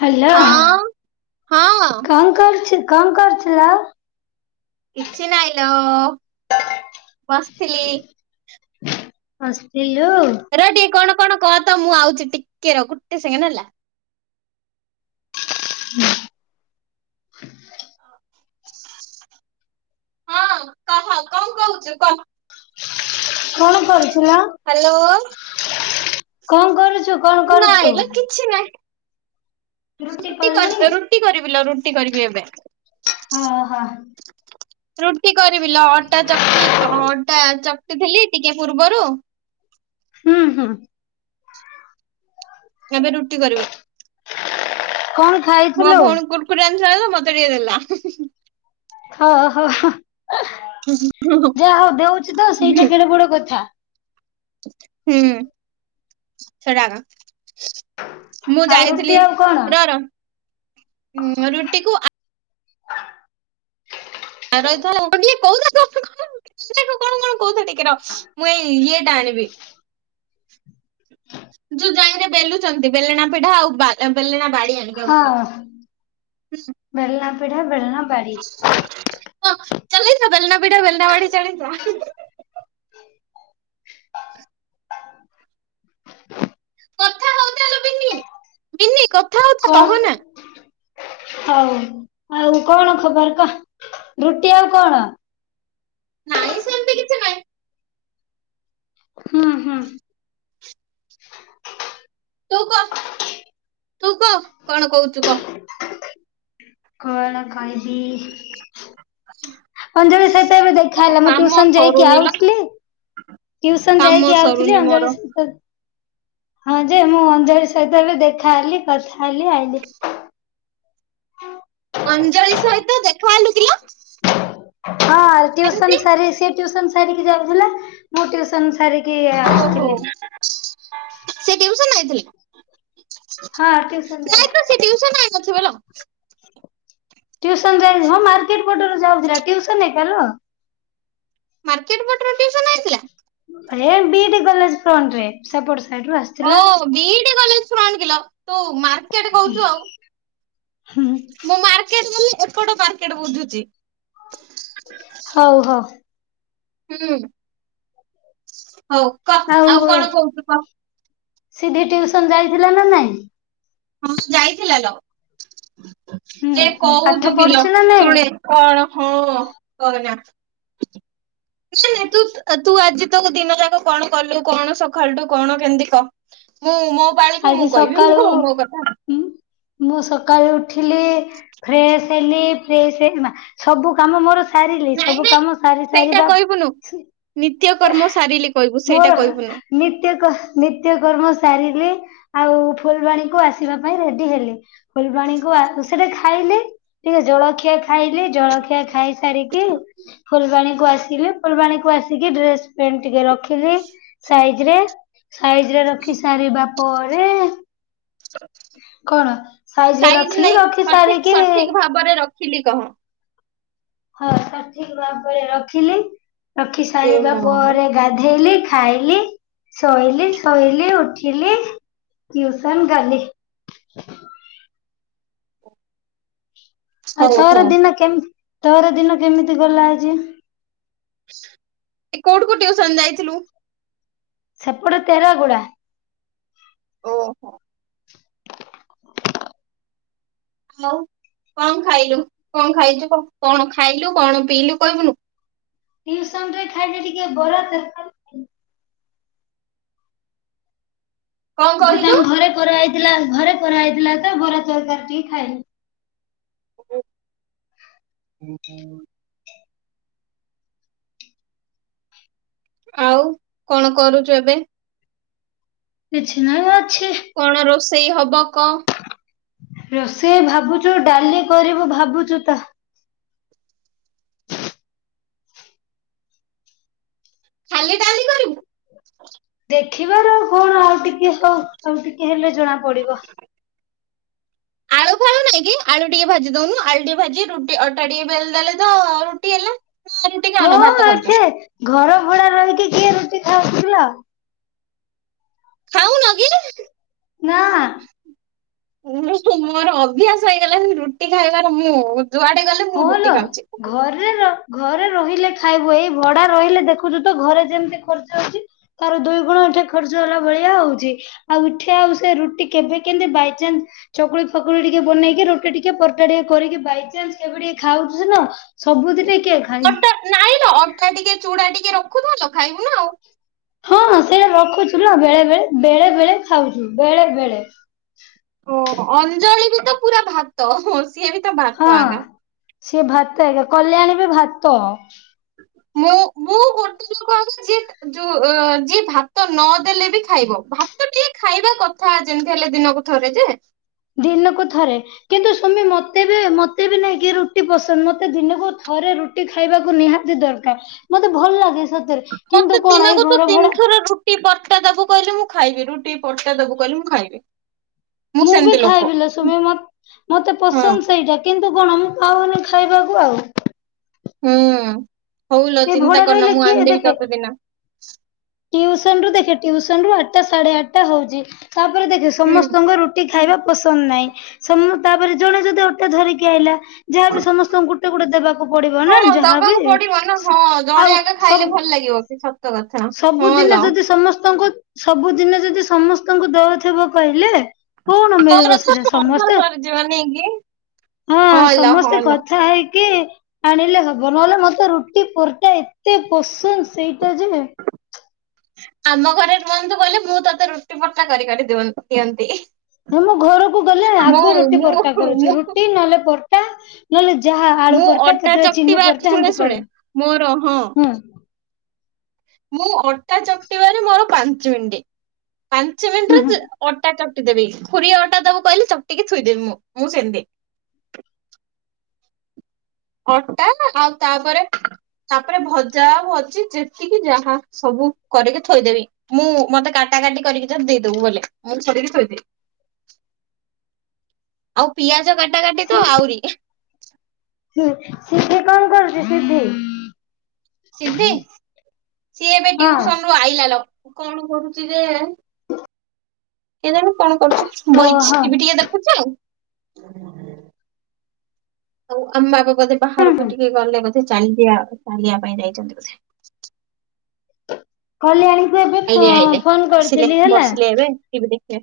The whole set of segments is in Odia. ହଲୋ ହଁ ହଁ କଣ କରୁଚୁ? କଣ କରୁଥିଲ? କିଛି ନାହିଁ ଲୋ ବସିଥିଲି। [unintelligible] ରେ ଟିକେ କଣ କଣ କହ ତ ମୁଁ ଆଉଛି ଟିକେ ର ଗୋଟେ ସେକେଣ୍ଡ ହେଲା। ହଁ କହ କଣ କହୁଛୁ କ? କଣ କରୁଚୁଲୋ? କଣ କରୁଛୁ? କଣ କରୁଛୁ? ନାଇଁଲୋ କିଛି ନାହିଁ ରୁଟି ରୁଟି କରିବି ଲୋ ରୁଟି କରିବି ଏବେ। ଓହୋ ରୁଟି କରିବି ଲୋ ଅଟା ଚକି ହଁ ଅଟା ଥିଲି, ଟିକେ ପୂର୍ବରୁ। ହୁଁ, ହୁଁ। କେବେ ରୁଟି କରିବେ? କଣ ଖାଇଥିଲୁ? ସେ ଖାଇବ। ମତେ ଟିକେ ଦେଲା। [unintelligible] ଯା, ହଉ ଦଉଛି ତ ସେଇଟା କେଡେ ବଡ କଥା। ହୁଁ, ସେଟା। ମୁଁ ଆଉ ରୁଟି ଯାଇଥିଲି। ଆଉ କଣ? ର, ର ରୁଟିକୁ। [inaudible] [unintelligible] [inaudible] ଯୋଉ ଜାଇରେ ବେଲୁଛନ୍ତି, ବେଲଣା ପିଢା ଆଉ। ବାଡି ଆଣିକି ଆଉଚି ରହ। ହଁ, ଭଲ। [inaudible] [unintelligible] [unintelligible] [inaudible] କଥା ହଉଥିଲୁ ମିନି। ମିନି କଥା ହଉଥା। କଣ ରହନା। ହଉ ଆଉ କଣ ଖବର କହ। ରୁଟି ଆଉ କଣ? ନାଇଁ, ସେମିତି କିଛି ନାହିଁ। ହୁଁ, ହୁଁ। ତୁ, କହ। ତୁ, କହ। କଣ କହୁଛୁ କହ? କଣ ଖାଇ। ଅଞ୍ଜଳି ସହିତ ଏବେ ମୋର ଦେଖାହଲା। ମୁଁ କାମ ଟ୍ୟୁସନ୍ ଯାଇକି ସରୁନି ଲୋ ଆଉଥିଲି। ଟ୍ୟୁସନ୍ କାମ ଯାଇକି ଆଉଥିଲି। ସରୁନି ମୋର। ଅଞ୍ଜଳି ସହିତ ହଁ, ଯେ, ମୁଁ ଅଞ୍ଜଳି ସହିତ ବି ଦେଖା ହେଲି। କଥା ହେଲି। [unintelligible] [inaudible] ଅଞ୍ଜଳି ସହିତ ଦେଖା ହେଲୁ କିଲୋ? ହଁ, ଟ୍ୟୁସନ୍ କେମିତି ସାରି ସେ। ଟ୍ୟୁସନ୍ ସାରିକି ଯାଉଥିଲା। ମୁଁ ଟ୍ୟୁସନ୍ ସାରିକି। ଆସିଥିଲି ଓହୋଃ। ସେ ଟ୍ୱଇସନ୍ [inaudible] ହଁ, ଟ୍ୟୁସନ ଯାଇଥିଲା। [unintelligible] [unintelligible] ମାର୍କେଟ ପଟରେ ଟିଉସନ ହେଇଥିଲା? ଏ ବି, ଡ଼ି କଲେଜ ଫ୍ରଣ୍ଟରେ ସେପଟ ସାଇଡରୁ ଆସିଥିଲା। [unintelligible] କେଟେ କହୁଛୁ ଆଉ? ହୁଁ ମୁଁ ମାର୍କେଟ ଗଲେ ଏପଟ ମାର୍କେଟ ବୁଝୁଛି। ହୋଉ ହୋଉ। ହୁଁ। ହୋଉ କହ ଆଉ କଣ କହୁଛୁ କହ? ସିଧି ଟିଉସନ ଯାଇଥିଲା ନା ନାଇଁ? ହଁ ଯାଇଥିଲା ଲୋ। ହୁଁ ଏ ହୁଁ ପାଠ କହୁଛୁ କିଲୋ ପଢୁଛୁ ନା ନାଇଁ ଶୁଣେ କଣ ହଁ କହନା। ନାଇଁ ନାଇଁ ତୁ ତୁ ଆଜି ତ ଦିନ ଯାକ କଣ କଲୁ କଣ ସକାଳଠୁ କଣ କେମିତି କ? ମୁଁ ମୋ ପାଳିକୁ ଆଜି ମୁଁ କହିବି ସକାଳୁ ମୋ କଥା। ମୁଁ ସକାଳୁ ଉଠିଲି ଫ୍ରେଶ ହେଲି ଫ୍ରେସ ସବୁ କାମ ମୋର ସାରିଲି ନାଇଁ ସବୁ ନାଇଁ କାମ ସାରି ସେଇଟା ସାରିବା କହିବୁନୁ ନିତ୍ୟ କର୍ମ ସାରିଲି କହିବୁ ସେଇଟା ମୋର କହିବୁନୁ ନିତ୍ୟ ନିତ୍ୟ କର୍ମ ସାରିଲି ଆଉ ଫୁଲବାଣୀକୁ ଆସିବା ପାଇଁ ରେଡି ହେଲି। ଫୁଲବାଣୀକୁ ଆ ସେଟା ଖାଇଲି। ଟିକେ ଜଳଖିଆ ଖାଇଲି ଜଳଖିଆ ଖାଇ ସାରିକି ଫୁଲବାଣୀ କୁ ଆସିଲି ଫୁଲବାଣୀ କୁ ଆସିକି ଡ୍ରେସ ପେଣ୍ଟେ ରଖିଲି, ସାଇଜ ରେ ରଖି ସାରିବା ପରେ କଣ ସାଇଜରେ ସାଇଜ ରଖିଲି ନାଇଁ ରଖି ସଠିକ ସାରିକି ସଠିକ ଭାବରେ ରଖିଲି କହ। ହଁ ସଠିକ ଭାବରେ ରଖିଲି। ରଖି ଏ ସାରିବା ମା ପରେ ଗାଧେଇଲି। ଖାଇଲି, ଶୋଇଲି, ଶୋଇଲି, ଉଠିଲି, ଟିଉସନ ଗଲି। ଆଉ ହଉ ତୋର ହଉ ଦିନ କେମତି? ତୋର ଦିନ କେମିତି ଗଲା ଆଜି? ଏ କୋଉଠିକୁ ଟିଉସନ ଯାଇଥିଲୁ। ସେପଟ ତେର ଗୁଡା। ଓହୋ। ହୋଉ କଣ ଖାଇଲୁ କଣ ଖାଇଛୁ କଣ ଖାଇଲୁ କଣ ପିଇଲୁ କହିବୁନୁ। ଟିଉସନ ରେ ଖାଇଲେ ଟିକେ ବରା ତରକାରୀ। କଣ କହିଲୁ? ଗୋଦାମ ଘରେ କରାହେଇଛି। ଥିଲା ଘରେ କରାହେଇଥିଲାତ ଘର ତରକାରୀ ଟିକେ ଖାଏ ହୁଁ ଆଉ କଣ କରୁଛୁ ଏବେ କିଛି ନାଁଇ ଅଛି କଣ ରୋଷେଇ ହବ କହ ରୋଷେଇ ଭାବୁଛୁ ଡାଲି କରିବୁ ଭାବୁଛୁ ତ ଖାଲି ଡାଲି କରିବୁ ଦେଖିବି କଣ ଆଉ ଟିକେହଉ ଆଉ ଟିକିଏହେଲେ ଜଣା ପଡିବ ଆଳୁ ଫାଳୁ ନାଇଁକି ଆଳୁ ଟିକେ ଭାଜି ଦଉନୁ ଆଳୁ ଟିକେ ଭାଜି ରୁଟି ଅଟା ଟିକେ ବେଲିଦେଲତ ରୁଟି ହେଲା ନା ରୁଟି ଖାଉନ ହଁ ଭାତ ଖାଉଛ ଆଛେ ଘର ଭଡା ରହିକି କିଏ ରୁଟି ଖାଉଥିଲା ଖାଉନକିି ନାଁ ମୋର ଅଭ୍ୟାସ ହେଇଗଲାଣି ରୁଟି ଖାଇବାର ମୁଁ ଯୁଆଡେ ଗଲେ ମୁଁ ରୁଟି ହଁଲୋ ଖାଉଛି। ଘରେ ର ଘରେ ରହିଲେ ଖାଇବୁ ଏଇ ଭଡା ରହିଲେ ଦେଖୁଛୁ ତ ଘରେ ଯେମିତି ଖର୍ଚ୍ଚ ହଉଛି ତାର ଦୁଇ ଗୁଣ ଏଠି ଖର୍ଚ୍ଚ ହେଲା ଭଳିଆ ହଉଛି ଆଉ ଏଠି ଆଉ ସେ ରୁଟି କେବେ କେମିତି ବାଇଚାନ୍ସ ଚକୁଳି ଫକୁଳି ଟିକେ ବନେଇକି ରୁଟି ଟିକେ ପରଟାଟିକେ କରିକି ବାଇଚାନ୍ସ କେବେ ଟିକେ ଖାଉଛିନା ସବୁଦିନ ଅଟା ନାଇଁଲୋ ଅଟାଟିକିଏ ଚୁଡାଟିକିଏଟି ରଖି ରଖୁତା ଖାଇବୁ ନା ଆଉ। ହଁ ସେଇଟା ରଖୁଛୁଲୋ ବେଳେ ବେଳେ ବେଳେ ବେଳେ ଖାଉଛୁ ବେଳେ ବେଳେ ଓହୋ ଅଞ୍ଜଳିକିତ ପୁରା ଭାତ ସିଏବିତ ଭାତ ହଁ। ଆଣିଲା ସିଏ ଭାତ ଆଜ୍ଞା କଲ୍ୟାଣ ବି ଭାତ ମୁଁ ମୁଁ ଗୋଟେ ଲୋକ ଆ ଯିଏ ଯୋଉ ଯୋ ଯିଏ ଭାତ ନଦେଲେ ବି ଖାଇବ ଭାତ ଟିକେ ଖାଇବା କଥା ଯେମିତି ହେଲେ ଦିନକୁ ଥରେ ଯେ ଦିନକୁ ଥରେ କିନ୍ତୁ ସୁମୀ ମତେ ବି ମତେ ବି ନାଇକି ରୁଟି ପସନ୍ଦ ମତେ ଦିନକୁ ଥରେ ରୁଟି ଖାଇବାକୁ ନିହାତି ଦରକାର ମତେ ଭଲ ଲାଗେ। ସତରେ କିନ୍ତୁ ମତେ କଣ ଏଇ ଦିନକୁ ତୁ ଘର ଭଡା ତିନିଥର ରୁଟି ପରଟା ଦବୁ କହିଲେ ମୁଁ ଖାଇବି ରୁଟି ପରଟା ଦବୁ କହିଲି ମୁଁ ଖାଇବି ମୁଁ ବି ସେମିତି ଲୋକ ଖାଇବିଲୋ ସୁମି ମତେ ହଁ। ପସନ୍ଦ ସେଇଟା କିନ୍ତୁ ତୁକଣ ମୁଁ ପାଉନି ଖାଇବାକୁ ଆଉ ହୁଁ ହୋଉଲ ଏ ଚିନ୍ତା ଭଡା କରନା ରହିଲେ ମୁଁ କିଏ ଆଣିଦେବି ଦେଖେ ତତେ ଦିନା ଟିଉସନ ରୁ ଦେଖେ ଟିଉସନ ରୁ ଆଠଟା ସାଢେ ଆଠଟା ହଉଛି। ତାପରେ ଦେଖ ହୁଁ। ସମସ୍ତଙ୍କ ରୁଟି ଖାଇବା ପସନ୍ଦ ନାହିଁ ସୁଣୁନୁ ତାପରେ ଜଣେ ଯଦି ଅଟା ଧରିକି ଆଇଲା ଯାହାବି ସମସ୍ତଙ୍କୁ ଗୋଟେ ଗୋଟେ ଦେବାକୁ ପଡିବନା ହଁ ଯାହାବି ଦବାକୁ ପଡିବ ନା ହଁ ଆଉ ଜଣେ ଆଗେ ଖାଇଲେ ଭଲ ଲାଗିବ କି ସତ କଥା। ସବୁ ହଁ ସବୁଦିନ ଲୋ ଯଦି ସମସ୍ତେ ସମସ୍ତଙ୍କୁ ସବୁଦିନ ଯଦି ସମସ୍ତଙ୍କୁ ଦଉଥିବ କହିଲେ କଣ ମିଳିବ ତୋର ତ ସେଟା ଅଧା ସମସ୍ତେ ସରିଯିବ ନେଇକି ହଁ ଲୋ ହଁ ସମସ୍ତେ ଲୋ। କଥା ହେଇ କି ଆଣିଲେ ହବ ନହେଲେ ମତେ ରୁଟି ପରଟା ଏତେ ପସନ୍ଦ ସେଇଟା ଯେ ଆମ ଘରେ ରୁହନ୍ତୁ କହିଲେ ମୁଁ ତୋତେ ରୁଟି ପରଟା କରିକରିି ଦିଅନ୍ତି। ମୁଁ ଘରକୁ ଗଲେ ମୁଁ ଆଗ ରୁଟି ମୁଁ ପରଟା କରୁଛି ମୁଁ ରୁଟି ନହେଲେ ପର ଟା ନହେଲେ ଯାହା ଆଳୁ ମୁଁ ପରଟା ଅଟା କେତେବେଳେ ଚିନି ଚକଟିବା ପରଟା ଶୁଣେ ଏମତି ଶୁଣେ କରୁ ମୋର ହଁ ହୁଁ। ମୁଁ ଅଟା ଚକଟିବାରେ ମୋର ପାଞ୍ଚ ମିନିଟ ପାଞ୍ଚ ହୁଁ ମିନିଟରେ ହୁଁ। ତୁ ଅଟା ଚ ଦେବି ଖୁରିଏ ଅଟା ଦବୁ କହିଲେ ଚକଟିକି ଥୁଇଦେବି ମୁ ମୁଁ ସେମତି। ଅଟା ଆଉ ତାପରେ ତାପରେ ଭଜା ଭଜି ଯେତିକି ଯାହା ସବୁ କରିକି ଥୋଇଦେବି ମୁଁ ମତେ କାଟାକାଟି କରିକି ଦେଇଦବୁ [unintelligible] ମୁଁ କରିକି ଥୋଇଦବି ଆଉ ପିଆଜ କା କାଟାକାଟି ତ ଆହୁରି ସିଧି କଣ କରୁଛି ସିଧି। ସିଦ୍ଧି ସିଏ ଏବେ ହଁ ଟିଉସନରୁ ଆଇଲା ଲୋ କଣ କରୁଛି ଯେ କେଜାଣି କଣ କରୁ ଓହୋ ବଇଚି ଟିଭି ଟିକେ ଦେଖୁଛି ଆଉ। [inaudible] ଆଉ [unintelligible] ବୋଧେ ହୁଁ ବାହାରକୁ ହୁଁ ଟିକେ ଗଲେ ବୋଧ୍ ଚାଲିଆ ଚାଲିିବା ଚାଲିବା ପାଇଁ ଯାଇଛନ୍ତି ବୋଧେ। କଲ୍ୟାଣୀ ଆଇଲେ ଆଇଲେ ଆସିଲେ ବସିଲେ ଏବେ ଟିଭି [inaudible]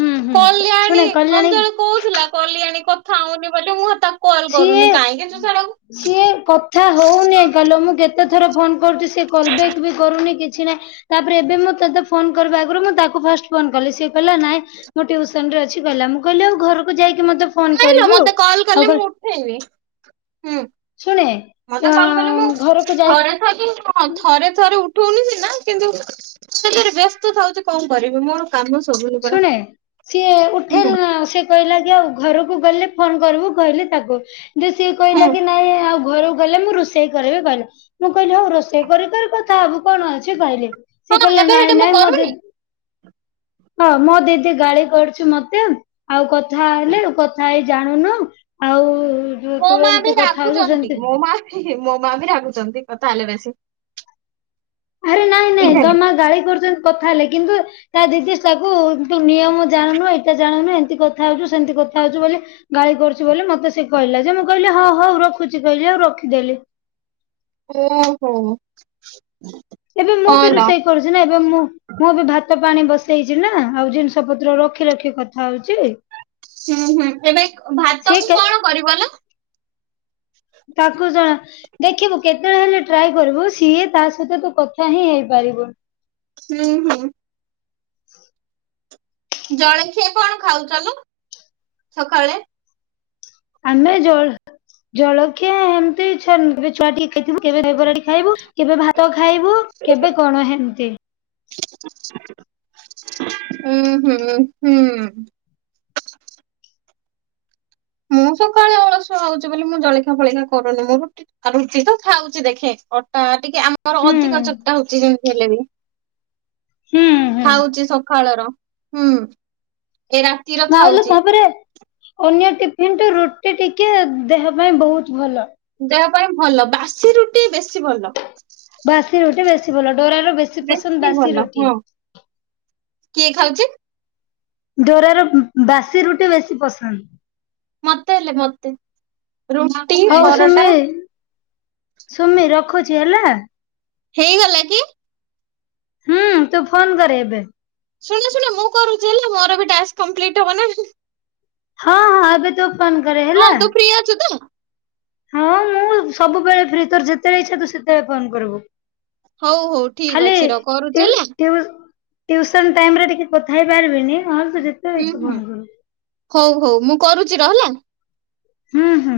ହୁଁ ହୁଁ କଲ୍ୟାଣୀ ଶୁଣେ କଲ୍ୟାଣୀ ଅଞ୍ଜଳି କହୁଥିଲା କଲ୍ୟାଣୀ କ ଖାଉନି ପାଲୋ ମୁଁ ତାକୁ କଲ୍ ସିଏ କରୁନି କାହିଁକି ସେ ଶଳାକୁ ସିଏ କଥା ହଉନି ଏକାଲୋ ମୁଁ କେତେଥର ଫୋନ କରୁଛି ସଏ କଲ ବ୍ୟାକ୍ ବି କରୁନି କି କିଛି ନାଇ ତାପରେ ଏବେ ମୁଁ ତୋତେ ଫୋନ କରିବା ଆଗରୁ ମୁଁ ତାକୁ ଫାଷ୍ଟ ଫୋନ କଲି ସିଏ କହିଲା ନାଇଁ ମୁ ଟ୍ୟୁସନ ରେ ଅଛି କହିଲା ମୁଁ କହିଲି ଆଉ ଘରକୁ ଯାଇକ ମତେ ଫୋନ କରିବୁ ଆଉ କ ଠେଇବି - ହୁଁ ମତେ କଲ କଲେ ମୁଁ ଅଁ ଘରକୁ ଯାଇକି ଥରେ ଥରେ ହ ଥରେ ଥରେ ଉ ଉଠୋଉନି ସିନା କିନ୍ତୁ ସେ ଭାରି ବ୍ୟସ୍ତ ଥାଉଚି କଣ କରିବି ମୋର କାମ ସରୁନି ପରା ଶୁଣେ ସିଏ ଉଠେଇଲେ ହୁଁ ନା ସେ କହିଲାକି ଆଉ ଘରକୁ ଗଲେ ଫୋନ କରିବୁ କହିଲି ତାକୁ ଯେ ସିଏ ହୁଁ କହିଲା କି ନାଇଁ ଆଉ ଘରକୁ ଗଲେ ମୁଁ ରୁଷେଇ କରିବି କିହିଲା ମୁଁ କହିଲି ହଉ ରୋଷେଇ କରି କରି କଥା ହବୁ କଣ ଅଛି କହିଲି ସେ ହଁ କହିଲେ ଏବେ ହେଠି ନାଇଁ ମୁଁ ନାଇଁ ମୋ ଦି କରୁନି ହଁ ମୋ ଦିଦି ଗାଳି କରୁଚି ମତେ ଆଉ କଥା ହେଲେ କଥା ହେଇ ଜାଣୁନୁ ଆଉ ଯୋଉ ମୋ ତୁ ମା ଏମିତି ବି କଥା ହଉଛୁ ରାଗୁଚନ୍ତି ସେମିତି ମୋ ମା ବି ମୋ ମା ବି ରାଗୁଚନ୍ତି କ ଥା ହେଲେ ବେସି। ଆରେ ନାଇଁ ନାଇଁ ଧରିନିଅ ଗାଳି କରୁଚନ୍ତି କଥା ହେଲେ କିନ୍ତୁ ତା ଦିଦି ସବୁ ତୁ ନିୟମ ଜାଣୁନୁ ଏଇଟା ଜାଣୁନୁ ଏମିତି କଥା ହଉଚୁ ସେମିତି କଥା ହଉଚୁ ବୋଲି ଗାଳି କରୁଚୁ ବୋଲି ମତେ ସେ କହିଲା ଯେ ମୁଁ କହିଲି ହଁ ହଉ ରଖୁଚି କହିଲି ଆଉ ରଖିଦେଲି। ଓ ହୋ। ଏବେ ମୁଁ ବି ରୁଷେଇ କରୁଚି ନା ଏବେ ମୁଁ ମୁଁ ବି ଭାତ ପାଣି ବସେଇଚି ନା ଆଉ ଜିନିଷ ପତ୍ର ରଖି ରଖି କଥା ହଉଚି। ହୁଁ ହୁଁ ଏବେ ଭାତ କୁ କେ କଣ କରିବଲୋ? ତାକୁ ଜଣା ଦେଖିବୁ କେତେବେଳେ ହେଲେ ଟ୍ରାଏ କରିବୁ ସିଏ ତା ସହିତ ତୁ କଥା ହିଁ ହେଇପାରିବୁ। ହୁଁ ହୁଁ। ଜଳଖିଆ କଣ ଖାଉଚ ଲୋ ସକାଳେ? ଆମେ ଜଳ ଜଳଖିଆ ଏମତି ଛନ୍ ଛୁଆଟି ଖାଇଥିବୁ କେବେ ଦହିବରା ଖାଇବୁ କେବେ ଭାତ ଖା ଖାଇବୁ କେବେ କଣ ହେନ୍ତି। ହୁଁ ହୁଁ ହୁଁ। ମୁଁ ସକାଳେ ଅଳସୁଆ ହଉଛି ବୋଲି ମୁଁ ଜଳଖିଆ ଫଳଖିଆ କରୁନି ମୁଁ ର ରୁଟି ତ ଥାଉଚି ଦେଖେ ଅଟା ଟିକେ ଆମର ହୁଁ ଅଧିକ ଚଟା ହଉଚି ଯେମିତି ହେଲ ବି ହୁଁ ହୁଁ। ଖାଳର ହୁଁ। ଏ ରାତିର ଭାବିଲ ଖାଉଛି। ତାପରେ ଅନ୍ୟ ଟିଫିନରେ ରୁଟି ଟିକେ ଦେହ ପାଇଁ ବହୁତ ଭଲ। ଦେହ ପାଇଁ ଭଲ ବାସି ରୁଟି ବେଶୀ ଭଲ। ବାସି ରୁଟି ବେଶୀ ଭଲ ଡୋରାର ବେଶୀ ପସନ୍ଦ ଭଲ ବାସି ରୁଟି। ହଁ କିଏ ଖାଉଛି। ଡୋରାର ବାସି ରୁଟି ବେଶୀ ପସନ୍ଦ। ମୋତେ ହେଲେ ମୋତେ ରୁଟି ହଉ ପରଟା। ସୁମି ସୁମି ରଖୁଛି ହେଲା। ହେଇଗଲା କି? ହୁଁ ତୁ ଫୋନ କରେ ଏବେ। ଶୁଣ ଶୁଣ ମୁଁ କରୁଛି ହେଲା, ମୋର ବି ଟାସ୍କ୍ କମ୍ପପ୍ଲିଟ୍ ହବ ନା। ହଁ ହଁ ଏବେ ତୁ ଫନ୍‌ କରେ ହଁ ହେଲା। ତୁ ଫ୍ରି ଅଛୁ ତ? ହଁ ମୁଁ ସବୁବେଳେ ଫ୍ରି ତୋର ଯେତେବେଳେ ଇଛା ତୁ ସେତେବେଳେ ଫୋନ୍ କରିବୁ। ହଉ ହଉ ଠିକ ଅଛି ର କରୁଛି ହେଲା। ଟ୍ୟୁସନ ଟାଇମ ରେ ଟିକେ କଥା ହେଇ ପାରିବିନି। ହୁଁ ହୁଁ ହଉ ହଉ ମୁଁ କରୁଛି ର ହେଲା ହୁଁ ହୁଁ